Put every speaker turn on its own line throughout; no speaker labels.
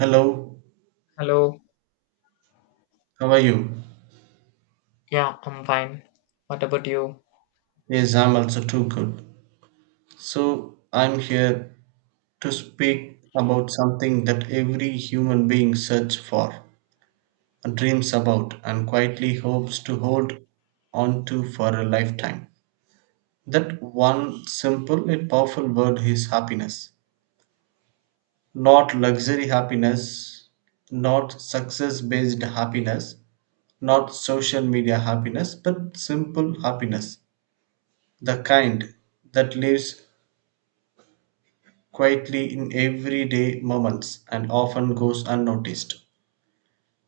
Hello,
Hello.
how are you?
Yeah, I'm fine. What about you?
Yes, I'm also too good. So, I'm here to speak about something that every human being searches for, dreams about, and quietly hopes to hold on to for a lifetime. That one simple yet powerful word is happiness. Not luxury happiness, not success based happiness, not social media happiness, but simple happiness. The kind that lives quietly in everyday moments and often goes unnoticed.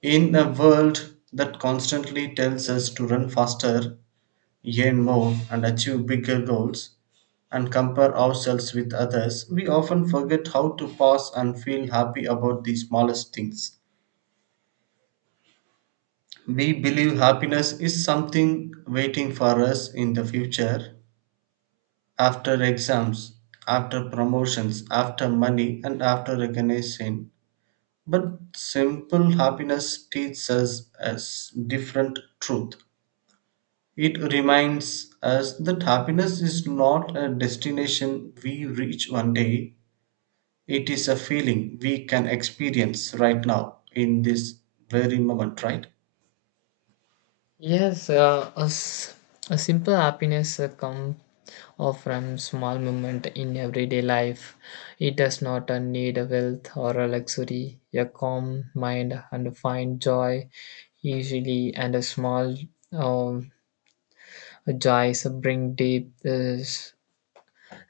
In a world that constantly tells us to run faster, earn more, and achieve bigger goals, and compare ourselves with others, we often forget how to pause and feel happy about the smallest things. We believe happiness is something waiting for us in the future, after exams, after promotions, after money, and after recognition. But simple happiness teaches us as different truth. It reminds us that happiness is not a destination we reach one day. It is a feeling we can experience right now in this very moment, right?
Yes, a simple happiness comes from small moment in everyday life. It does not need a wealth or a luxury. A calm mind and find joy easily, and a small um, joys bring deep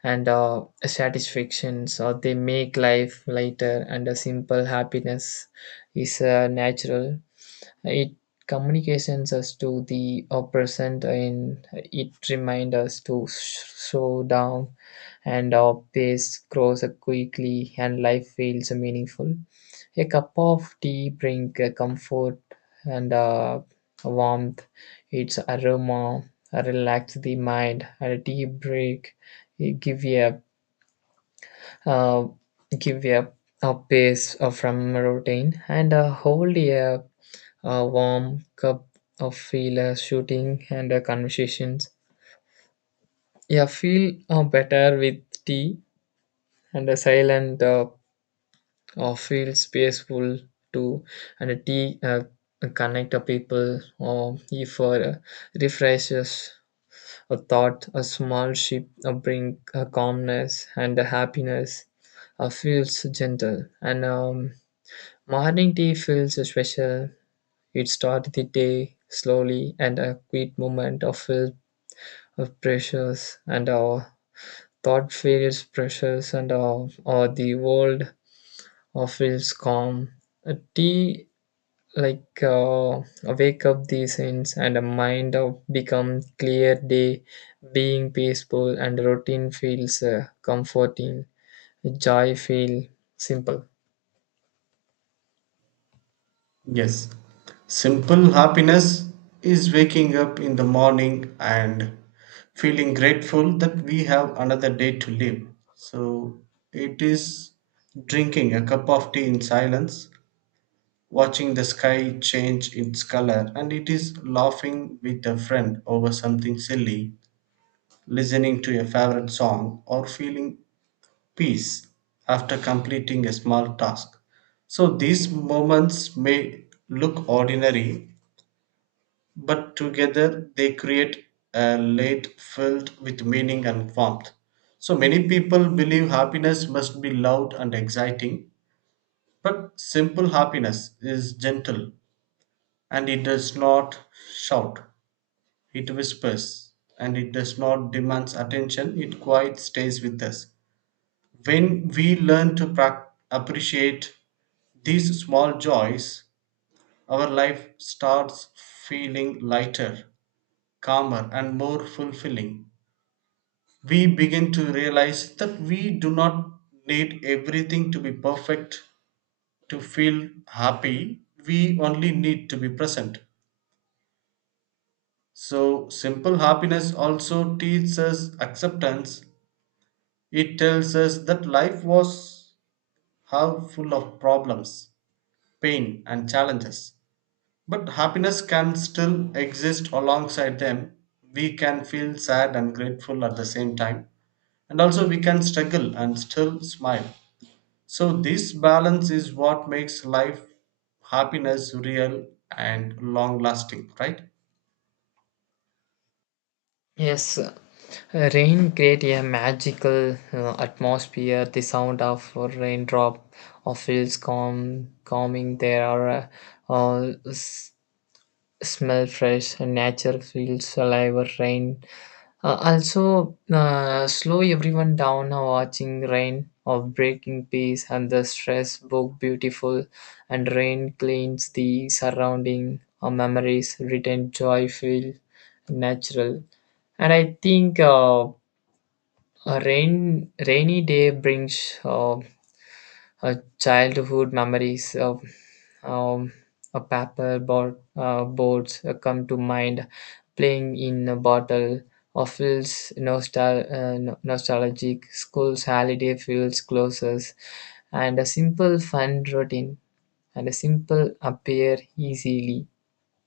and satisfactions. Or they make life lighter, and a simple happiness is natural. It communications us to the present, and it reminds us to slow down, and our pace grows quickly, and life feels meaningful. A cup of tea brings comfort and warmth. Its aroma relax the mind. A tea break, it a uh, give you a pace from routine, and hold a warm cup of filler shooting and conversations. Yeah, feel better with tea, and a silent feels peaceful too. And a tea connect a people, or if refreshes a thought, a small ship bring a calmness and a happiness. Feels gentle, and morning tea feels special. It started the day slowly, and a quiet moment of filled of pressures, and our thought feels pressures, and our or the world feels calm. A tea like wake up the sense, and a mind of become clear day, being peaceful, and routine feels comforting. Joy feel simple.
Yes, simple happiness is waking up in the morning and feeling grateful that we have another day to live. So it is drinking a cup of tea in silence, watching the sky change its color, and it is laughing with a friend over something silly, listening to a favorite song, or feeling peace after completing a small task. So these moments may look ordinary, but together they create a late filled with meaning and warmth. So many people believe happiness must be loud and exciting, but simple happiness is gentle and it does not shout, it whispers and it does not demand attention, it quite stays with us. When we learn to appreciate these small joys, our life starts feeling lighter calmer, and more fulfilling. We begin to realize that we do not need everything to be perfect to feel happy, we only need to be present. So, simple happiness also teaches us acceptance. It tells us that life was how full of problems, pain, and challenges. But happiness can still exist alongside them. We can feel sad and grateful at the same time, and also we can struggle and still smile. So this balance is what makes life happiness real and long lasting, right?
Yes, rain create a magical atmosphere. The sound of a raindrop feels calm, calming. There are uh, s- smell fresh, and nature feels alive. Rain also, slow everyone down, watching rain of breaking peace, and the stress book beautiful, and rain cleans the surrounding memories, return joy feel natural. And I think a rainy day brings childhood memories of um, a paper board, boards come to mind. Playing in a bottle of feels nostalgic. School's holiday feels closer, and a simple fun routine, and a simple appear easily,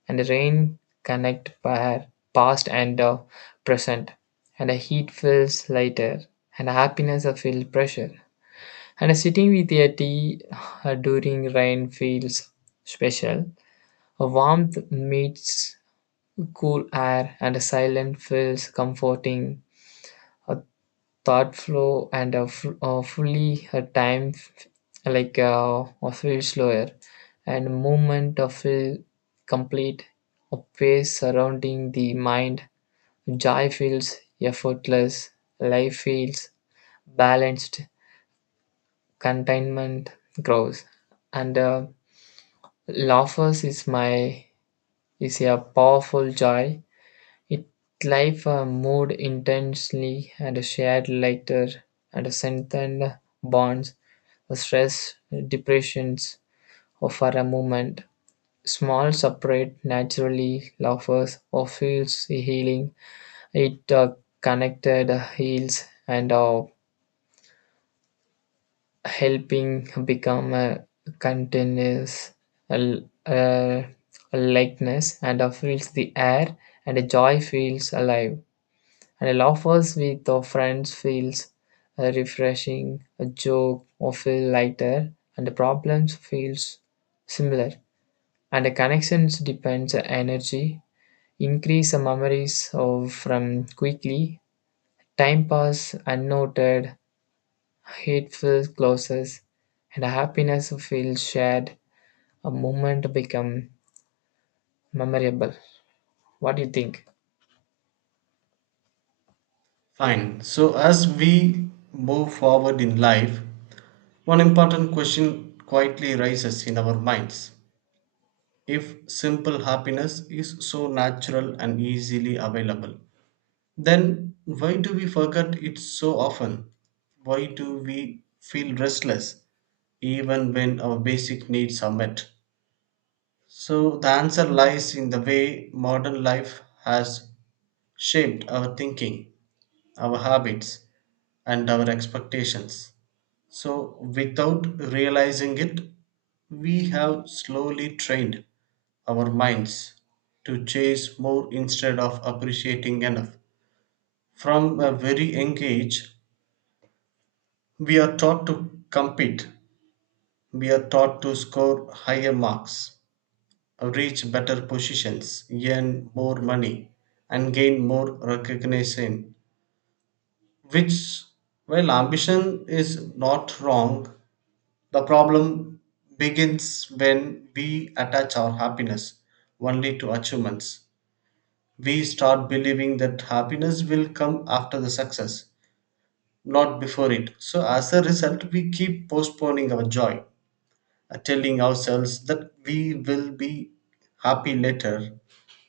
and rain connect pair past and present, and a heat feels lighter, and happiness a feel pressure, and sitting with a tea during rain feels special. A warmth meets cool air, and a silence feels comforting. A thought flow, and a, f- a fully a time f- like a feel slower, and movement of feel complete. A pace surrounding the mind. Joy feels effortless. Life feels balanced. Contentment grows, and. Laughers is a powerful joy. It life a mood intensely, and a shared lighter, and a strengthened bonds, a stress, depressions, or for a moment. Small separate naturally laughers or feels healing. It connected heals and all. Helping become a continuous l- uh, likeness, and fills the air, and a joy feels alive, and a laughers with our friends feels refreshing, a joke or feel lighter, and the problems feels similar, and the connections depends on energy, increase the memories of from quickly, time pass unnoted, it feels closest, and happiness feels shared. A moment become memorable. What do you think?
Fine. So as we move forward in life, one important question quietly rises in our minds. If simple happiness is so natural and easily available, then why do we forget it so often? Why do we feel restless even when our basic needs are met? So, the answer lies in the way modern life has shaped our thinking, our habits, and our expectations. So, without realizing it, we have slowly trained our minds to chase more instead of appreciating enough. From a very young age, we are taught to compete, we are taught to score higher marks, reach better positions, earn more money, and gain more recognition. Which, while ambition is not wrong, the problem begins when we attach our happiness only to achievements. We start believing that happiness will come after the success, not before it. So, as a result, we keep postponing our joy, telling ourselves that we will be happy later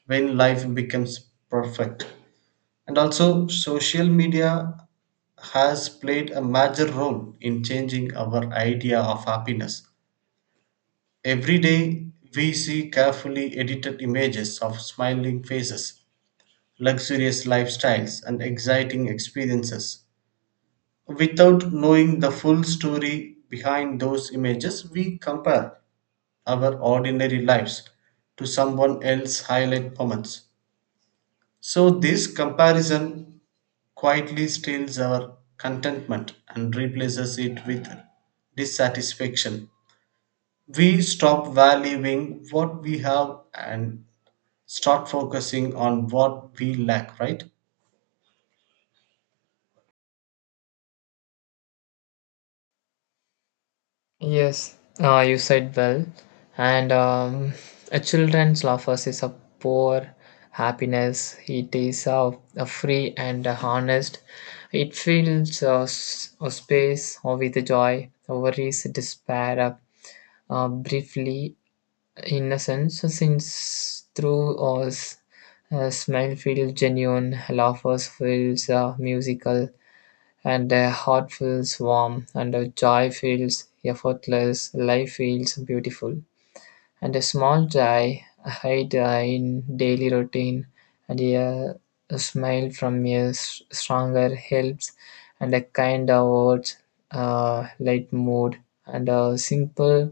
when life becomes perfect. And also, social media has played a major role in changing our idea of happiness. Every day, we see carefully edited images of smiling faces, luxurious lifestyles, and exciting experiences. Without knowing the full story behind those images, we compare our ordinary lives to someone else's highlight moments. So, this comparison quietly steals our contentment and replaces it with dissatisfaction. We stop valuing what we have and start focusing on what we lack, right?
Yes, you said well. And a children's laughers is a poor happiness. It is a free and a honest. It fills a space with joy, worries, despair, briefly. In a sense, since through us, smile feels genuine, laughter feels musical, and the heart feels warm, and the joy feels effortless, life feels beautiful, and a small joy hide in daily routine, and a smile from a stronger helps, and a kind of words light mood, and a simple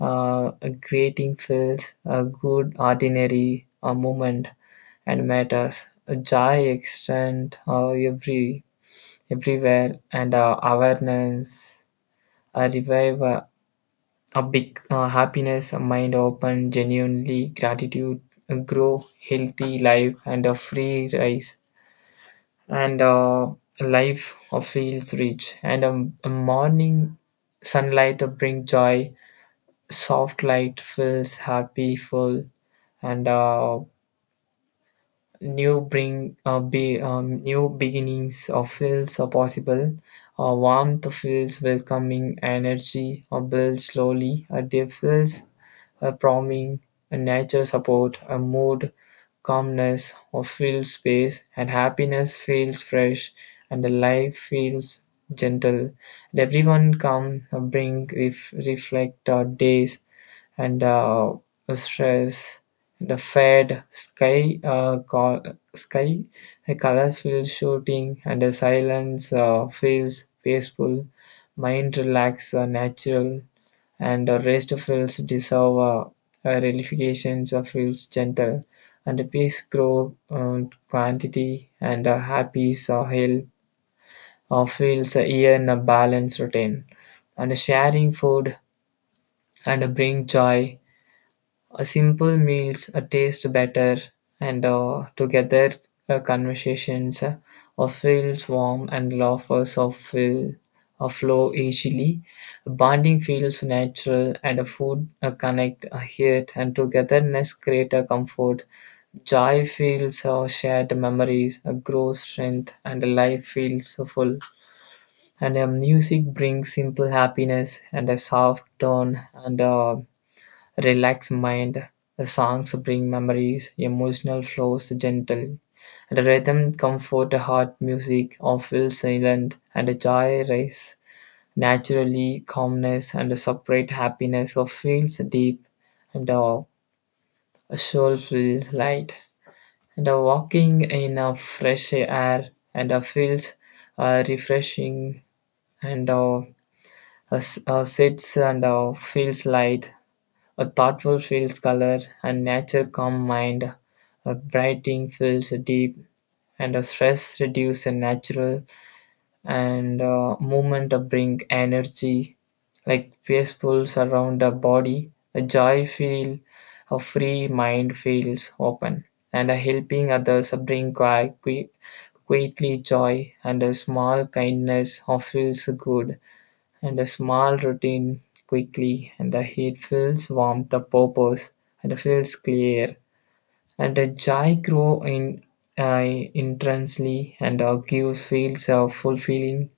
a greeting feels a good ordinary a moment, and matters a joy extend everywhere, and awareness a revive a big happiness, a mind open, genuinely gratitude, a grow healthy life, and a free rise, and a life of feels rich, and a morning sunlight to bring joy, soft light feels happy full, and new bring be new beginnings feels are possible, warmth feels welcoming, energy builds slowly, a day feels promising, a nature support a mood, calmness or feels space, and happiness feels fresh, and the life feels gentle, and everyone come reflect days, and stress the fade sky sky a colorful shooting, and a silence feels peaceful, mind relax, natural, and a rest feels dissolve. Relaxation feels gentle, and the peace grow quantity, and a happy hill feels in a balanced routine, and sharing food and bring joy, a simple meals taste better, and together conversations feels warm, and laughers of feel flow easily. Bonding feels natural, and a food connect a heart, and togetherness create a comfort. Joy feels shared memories, a grow strength, and life feels full. And music brings simple happiness, and a soft tone and. Relax mind. The songs bring memories, emotional flows gentle. The rhythm comfort the heart, music of will silent, and a joy rise naturally, calmness and a separate happiness of feels deep, and a soul feels light. And a walking in a fresh air and a feels refreshing, and sits and feels light, a thoughtful feels color, and nature calm mind. A brighting feels deep, and a stress reduce a natural, and movement bring energy, like peaceful surround the body. A joy feel, a free mind feels open, and a helping others bring greatly joy, and a small kindness feels good, and a small routine quickly, and the heat feels warm, the purpose, and it feels clear, and a joy grow in uh, intensely, and gives feels of fulfilling,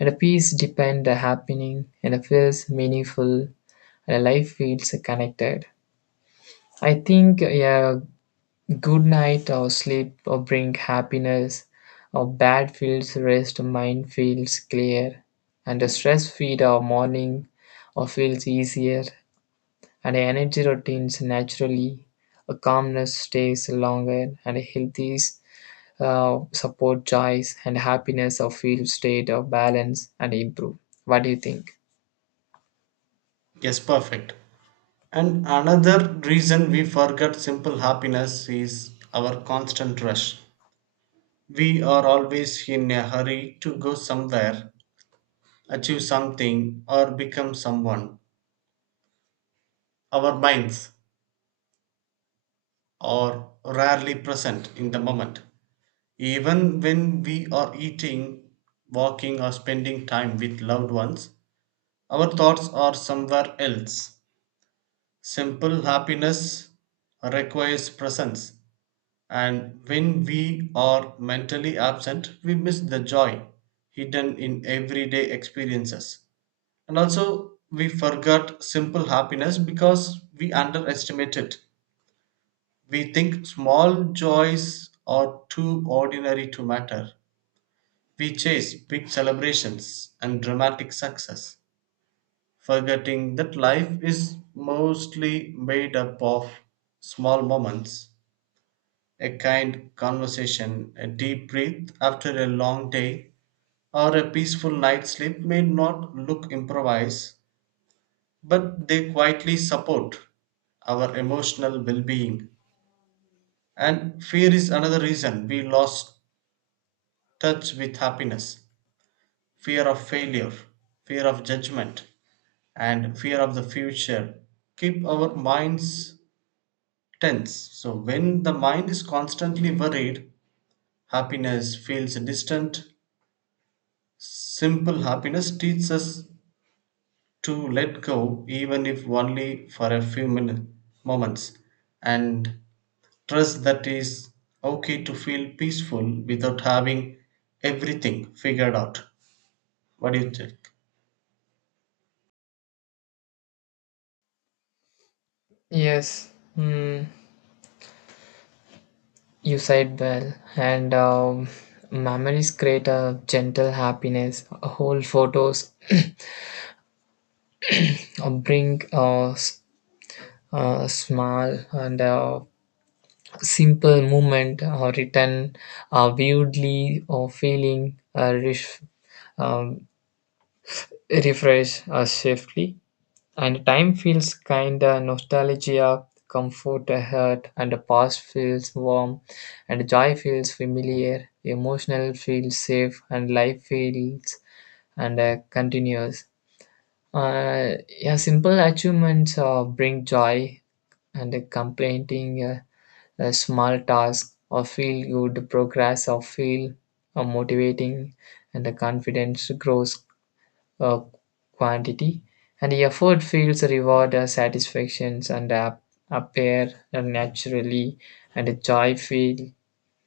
and a peace depend the happening, and it feels meaningful, and the life feels connected. I think, yeah, good night or sleep or bring happiness, or bad feels rest, mind feels clear, and a stress feed or morning or feels easier, and energy routines naturally, a calmness stays longer, and a healthy support joys, and happiness or feel state of balance and improve. What do you think?
Yes, perfect. And another reason we forget simple happiness is our constant rush. We are always in a hurry to go somewhere, achieve something, or become someone. Our minds are rarely present in the moment. Even when we are eating, walking, or spending time with loved ones, our thoughts are somewhere else. Simple happiness requires presence, and when we are mentally absent, we miss the joy hidden in everyday experiences. And also, we forgot simple happiness because we underestimate it. We think small joys are too ordinary to matter. We chase big celebrations and dramatic success, forgetting that life is mostly made up of small moments. A kind conversation, a deep breath after a long day, or a peaceful night's sleep may not look improvised, but they quietly support our emotional well being. And fear is another reason we lost touch with happiness. Fear of failure, fear of judgment, and fear of the future keep our minds tense. So, when the mind is constantly worried, happiness feels distant. Simple happiness teaches us to let go, even if only for a few minutes, moments. And trust that is okay to feel peaceful without having everything figured out. What do you think?
Yes. Hmm. You said well, and memories create a gentle happiness. Whole photos bring a small and a simple movement written vividly or feeling um, refresh safely. And time feels kinda nostalgia, comfort a hurt, and the past feels warm, and joy feels familiar, emotional feels safe, and life feels and continuous. Yeah, simple achievements bring joy, and completing a small task or feel good, progress or feel motivating, and the confidence grows uh, quantity, and the effort feels reward satisfactions, and appear naturally, and the joy feel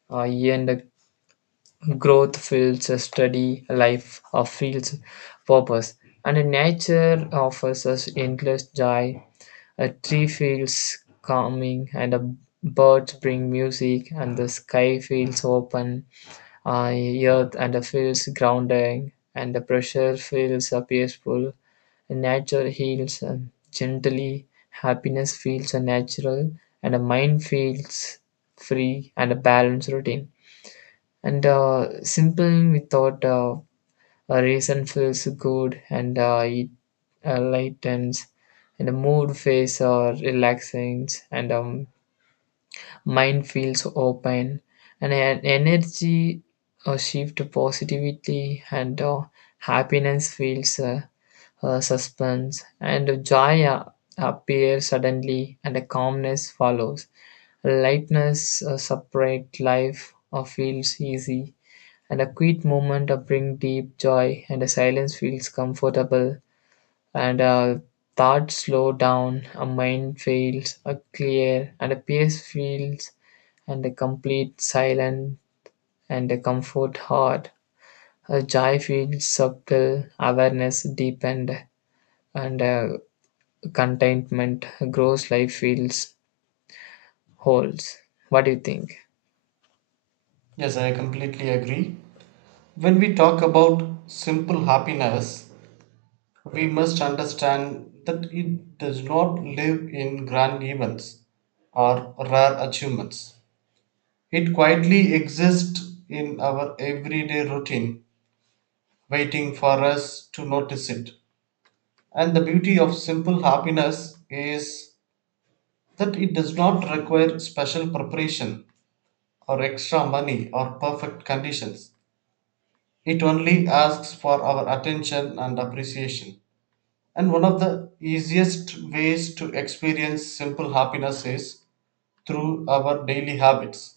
and the growth feels a steady life feels purpose, and the nature offers us endless joy. A tree feels calming, and a birds bring music, and the sky feels open. Uh, Earth and the feels grounding, and the pressure feels peaceful. Nature heals gently, happiness feels natural, and a mind feels free, and a balanced routine. And simple without a reason feels good, and it lightens, and the mood face relaxing, and mind feels open, and an energy shift to positivity, and happiness feels suspense, and joy appears suddenly, and a calmness follows, lightness separate life feels easy, and a quiet moment bring deep joy, and a silence feels comfortable, and a third slow down, a mind feels a clear, and a peace feels, and a complete silence, and a comfort heart. A joy feels subtle, awareness deepened, and a contentment grows. Life feels holds. What do you think?
Yes, I completely agree. When we talk about simple happiness, we must understand that it does not live in grand events or rare achievements. It quietly exists in our everyday routine, waiting for us to notice it. And the beauty of simple happiness is that it does not require special preparation or extra money or perfect conditions. It only asks for our attention and appreciation. And one of the easiest ways to experience simple happiness is through our daily habits.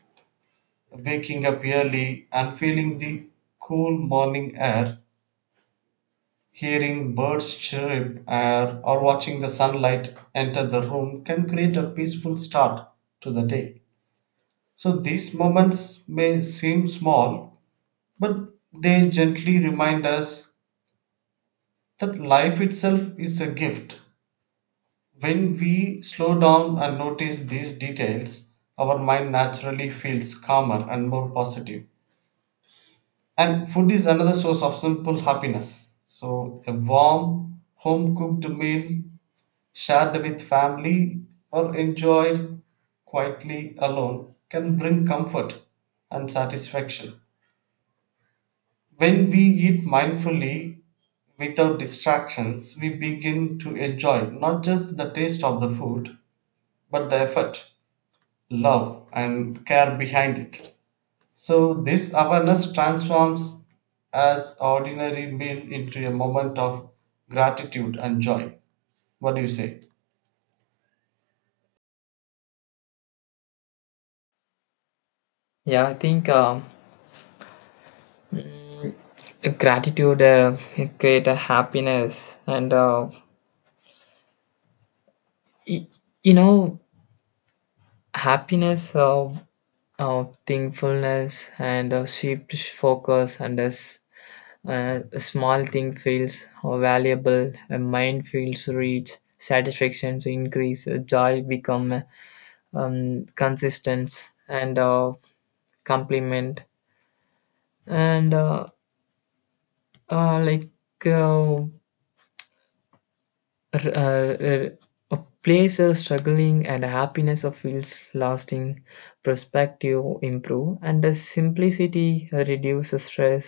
Waking up early and feeling the cool morning air, hearing birds chirp, or watching the sunlight enter the room can create a peaceful start to the day. So these moments may seem small, but they gently remind us that life itself is a gift. When we slow down and notice these details, our mind naturally feels calmer and more positive. And food is another source of simple happiness. So, a warm, home cooked meal shared with family or enjoyed quietly alone can bring comfort and satisfaction. When we eat mindfully without distractions, we begin to enjoy not just the taste of the food, but the effort, love, and care behind it. So, this awareness transforms as ordinary meal into a moment of gratitude and joy. What do you say?
Yeah, I think, mm, gratitude create a happiness, and uh, y- you know happiness. Thankfulness and a shift focus, and as a small thing feels valuable, a mind feels rich, satisfactions increase, joy become consistent, and complement and like uh, r- a place of struggling, and happiness of feels lasting, perspective improve, and the simplicity reduces stress,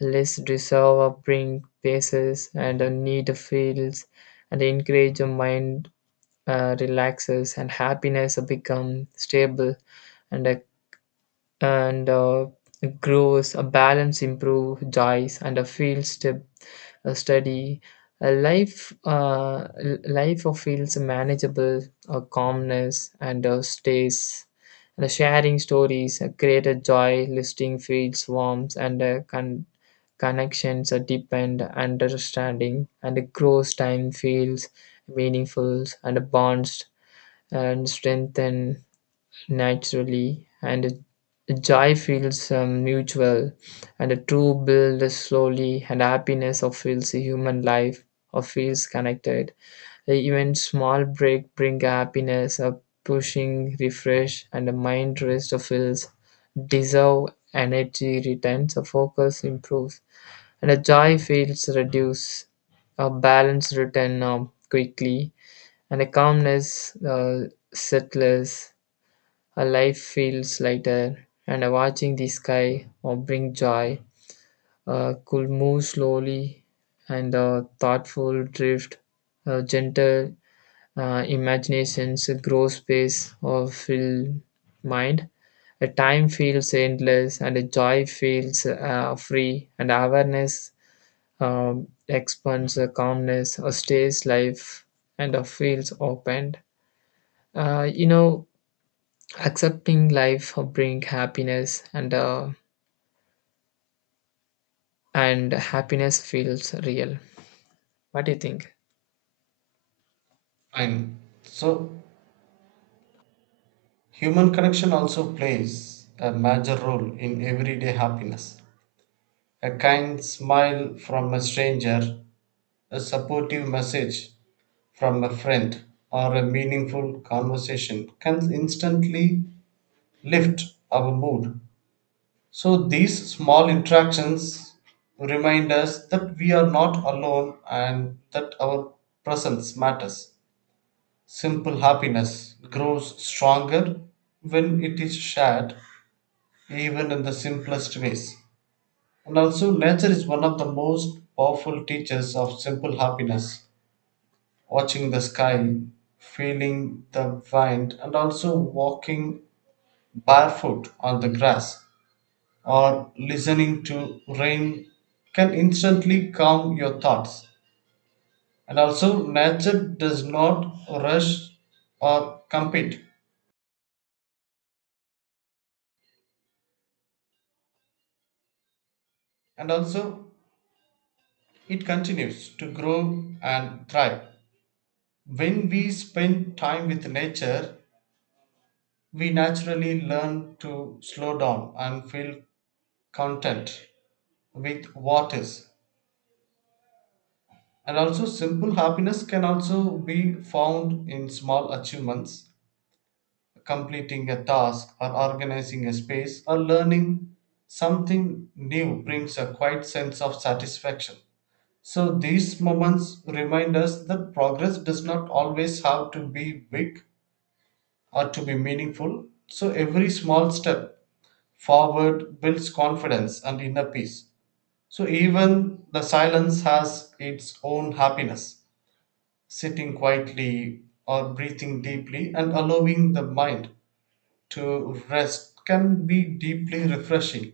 less resolve of bring paces, and a need of feels and encourage a mind relaxes, and happiness become stable, and a and grows, a balance improve, dies, and a field step a study. A life, life of feels manageable, a calmness, and a stays. And a sharing stories, a greater joy, listing feels warmth, and a connections are deepened, understanding, and a grows time feels meaningful, and a bonds and strengthen naturally, and joy feels mutual, and a true build slowly, and happiness of feels human life or feels connected. Even small break bring happiness, a pushing refresh, and a mind rest of feels dissolve, energy returns, a focus improves, and a joy feels reduce, a balance return quickly, and a calmness settles, a life feels lighter, and watching the sky or bring joy. Could move slowly, and thoughtful drift, gentle imaginations, grow space or fill mind. A time feels endless, and a joy feels free, and awareness expands, calmness stays life, and feels opened. Uh, you know, Accepting life bring happiness, and and happiness feels real. What do you think?
Fine. So, human connection also plays a major role in everyday happiness. A kind smile from a stranger, a supportive message from a friend, or a meaningful conversation can instantly lift our mood. So these small interactions remind us that we are not alone and that our presence matters. Simple happiness grows stronger when it is shared, even in the simplest ways. And also, nature is one of the most powerful teachers of simple happiness. Watching the sky, feeling the wind, and also walking barefoot on the grass or listening to rain can instantly calm your thoughts. And also, nature does not rush or compete, and also, it continues to grow and thrive. When we spend time with nature, we naturally learn to slow down and feel content with what is. And also, simple happiness can also be found in small achievements. Completing a task or organizing a space or learning something new brings a quiet sense of satisfaction. So, these moments remind us that progress does not always have to be big or to be meaningful. So, every small step forward builds confidence and inner peace. So, even the silence has its own happiness. Sitting quietly or breathing deeply and allowing the mind to rest can be deeply refreshing.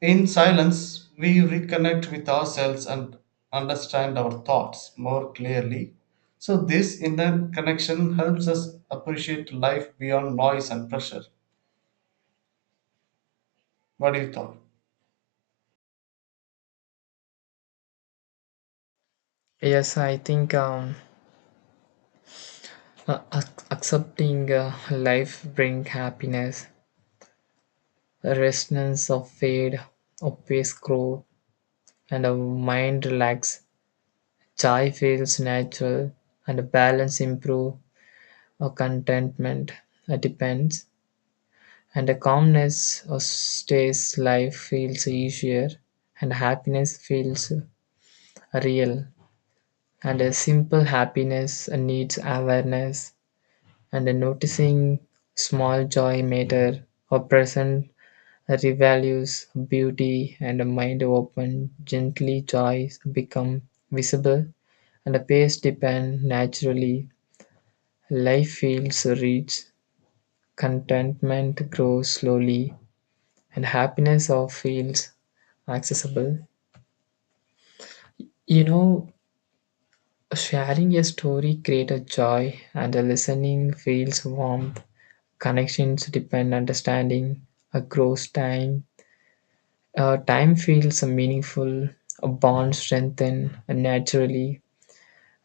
In silence, we reconnect with ourselves and understand our thoughts more clearly. So, this inner connection helps us appreciate life beyond noise and pressure. What do you thought?
Yes, I think, accepting life bring happiness, a resonance of fade, a face grow, and a mind relax, joy feels natural, and a balance improve, a contentment depends, and a calmness stays, life feels easier, and happiness feels real, and a simple happiness needs awareness and a noticing, small joy matter or present, revalues beauty, and a mind open gently, joys become visible, and a pace depend naturally, life feels rich, contentment grows slowly, and happiness of feels accessible, you know. Sharing a story creates a joy, and the listening feels warmth. Connections depend understanding. A grows time. Time feels meaningful. A bond strengthen naturally.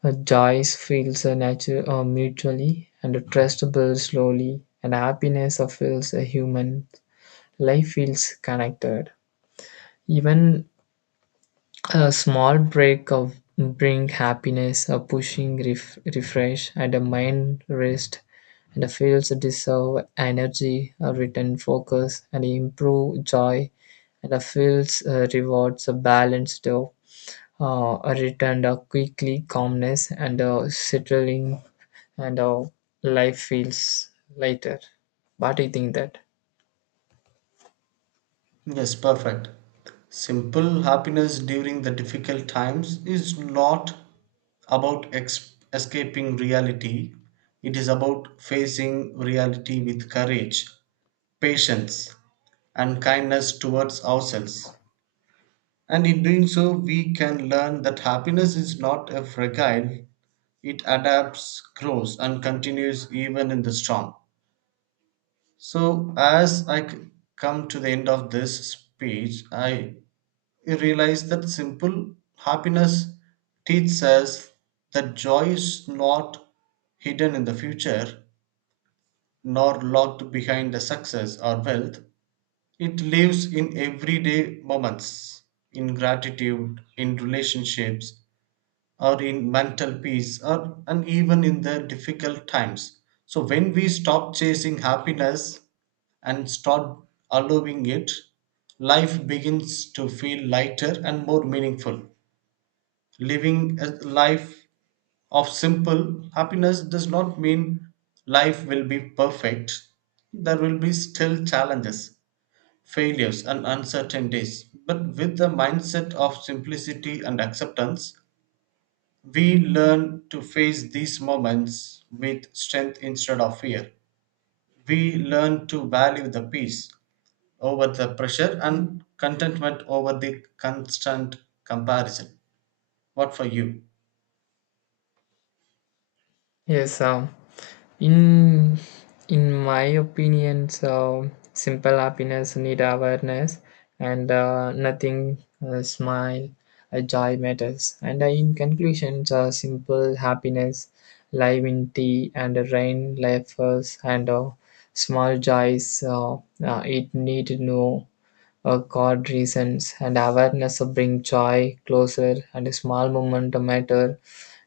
A joy feels mutually, and a trust builds slowly. And happiness feels human. Life feels connected. Even a small break of bring happiness, a pushing refresh, and a mind rest, and a feels deserve energy, a return focus, and improve joy, and a feels rewards a balanced, of a return a quickly calmness, and a settling, and our life feels lighter. What do you think that?
Yes, perfect. Simple happiness during the difficult times is not about escaping reality, it is about facing reality with courage, patience, and kindness towards ourselves. And in doing so, we can learn that happiness is not a fragile, it adapts, grows, and continues even in the storm. So, as come to the end of this speech, I You realize that simple happiness teaches us that joy is not hidden in the future, nor locked behind the success or wealth. It lives in everyday moments, in gratitude, in relationships, or in mental peace, or and even in the difficult times. So when we stop chasing happiness and start allowing it, life begins to feel lighter and more meaningful. Living a life of simple happiness does not mean life will be perfect. There will be still challenges, failures, and uncertainties. But with the mindset of simplicity and acceptance, we learn to face these moments with strength instead of fear. We learn to value the peace over the pressure and contentment over the constant comparison. What for you?
Yes, in in my opinion, so simple happiness need awareness, and nothing smile joy matters. And in conclusion, so simple happiness live in tea and rain life first, and small joys, it need no God reasons, and awareness bring joy closer, and a small moment matter,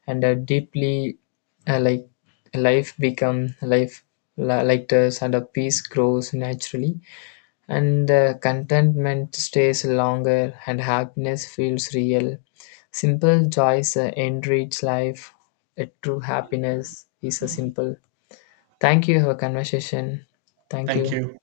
and a deeply uh, like life become lighter, and a peace grows naturally, and contentment stays longer, and happiness feels real. Simple joys enrich life. A true happiness is a simple. Thank you for conversation. Thank
Thank
you.
you.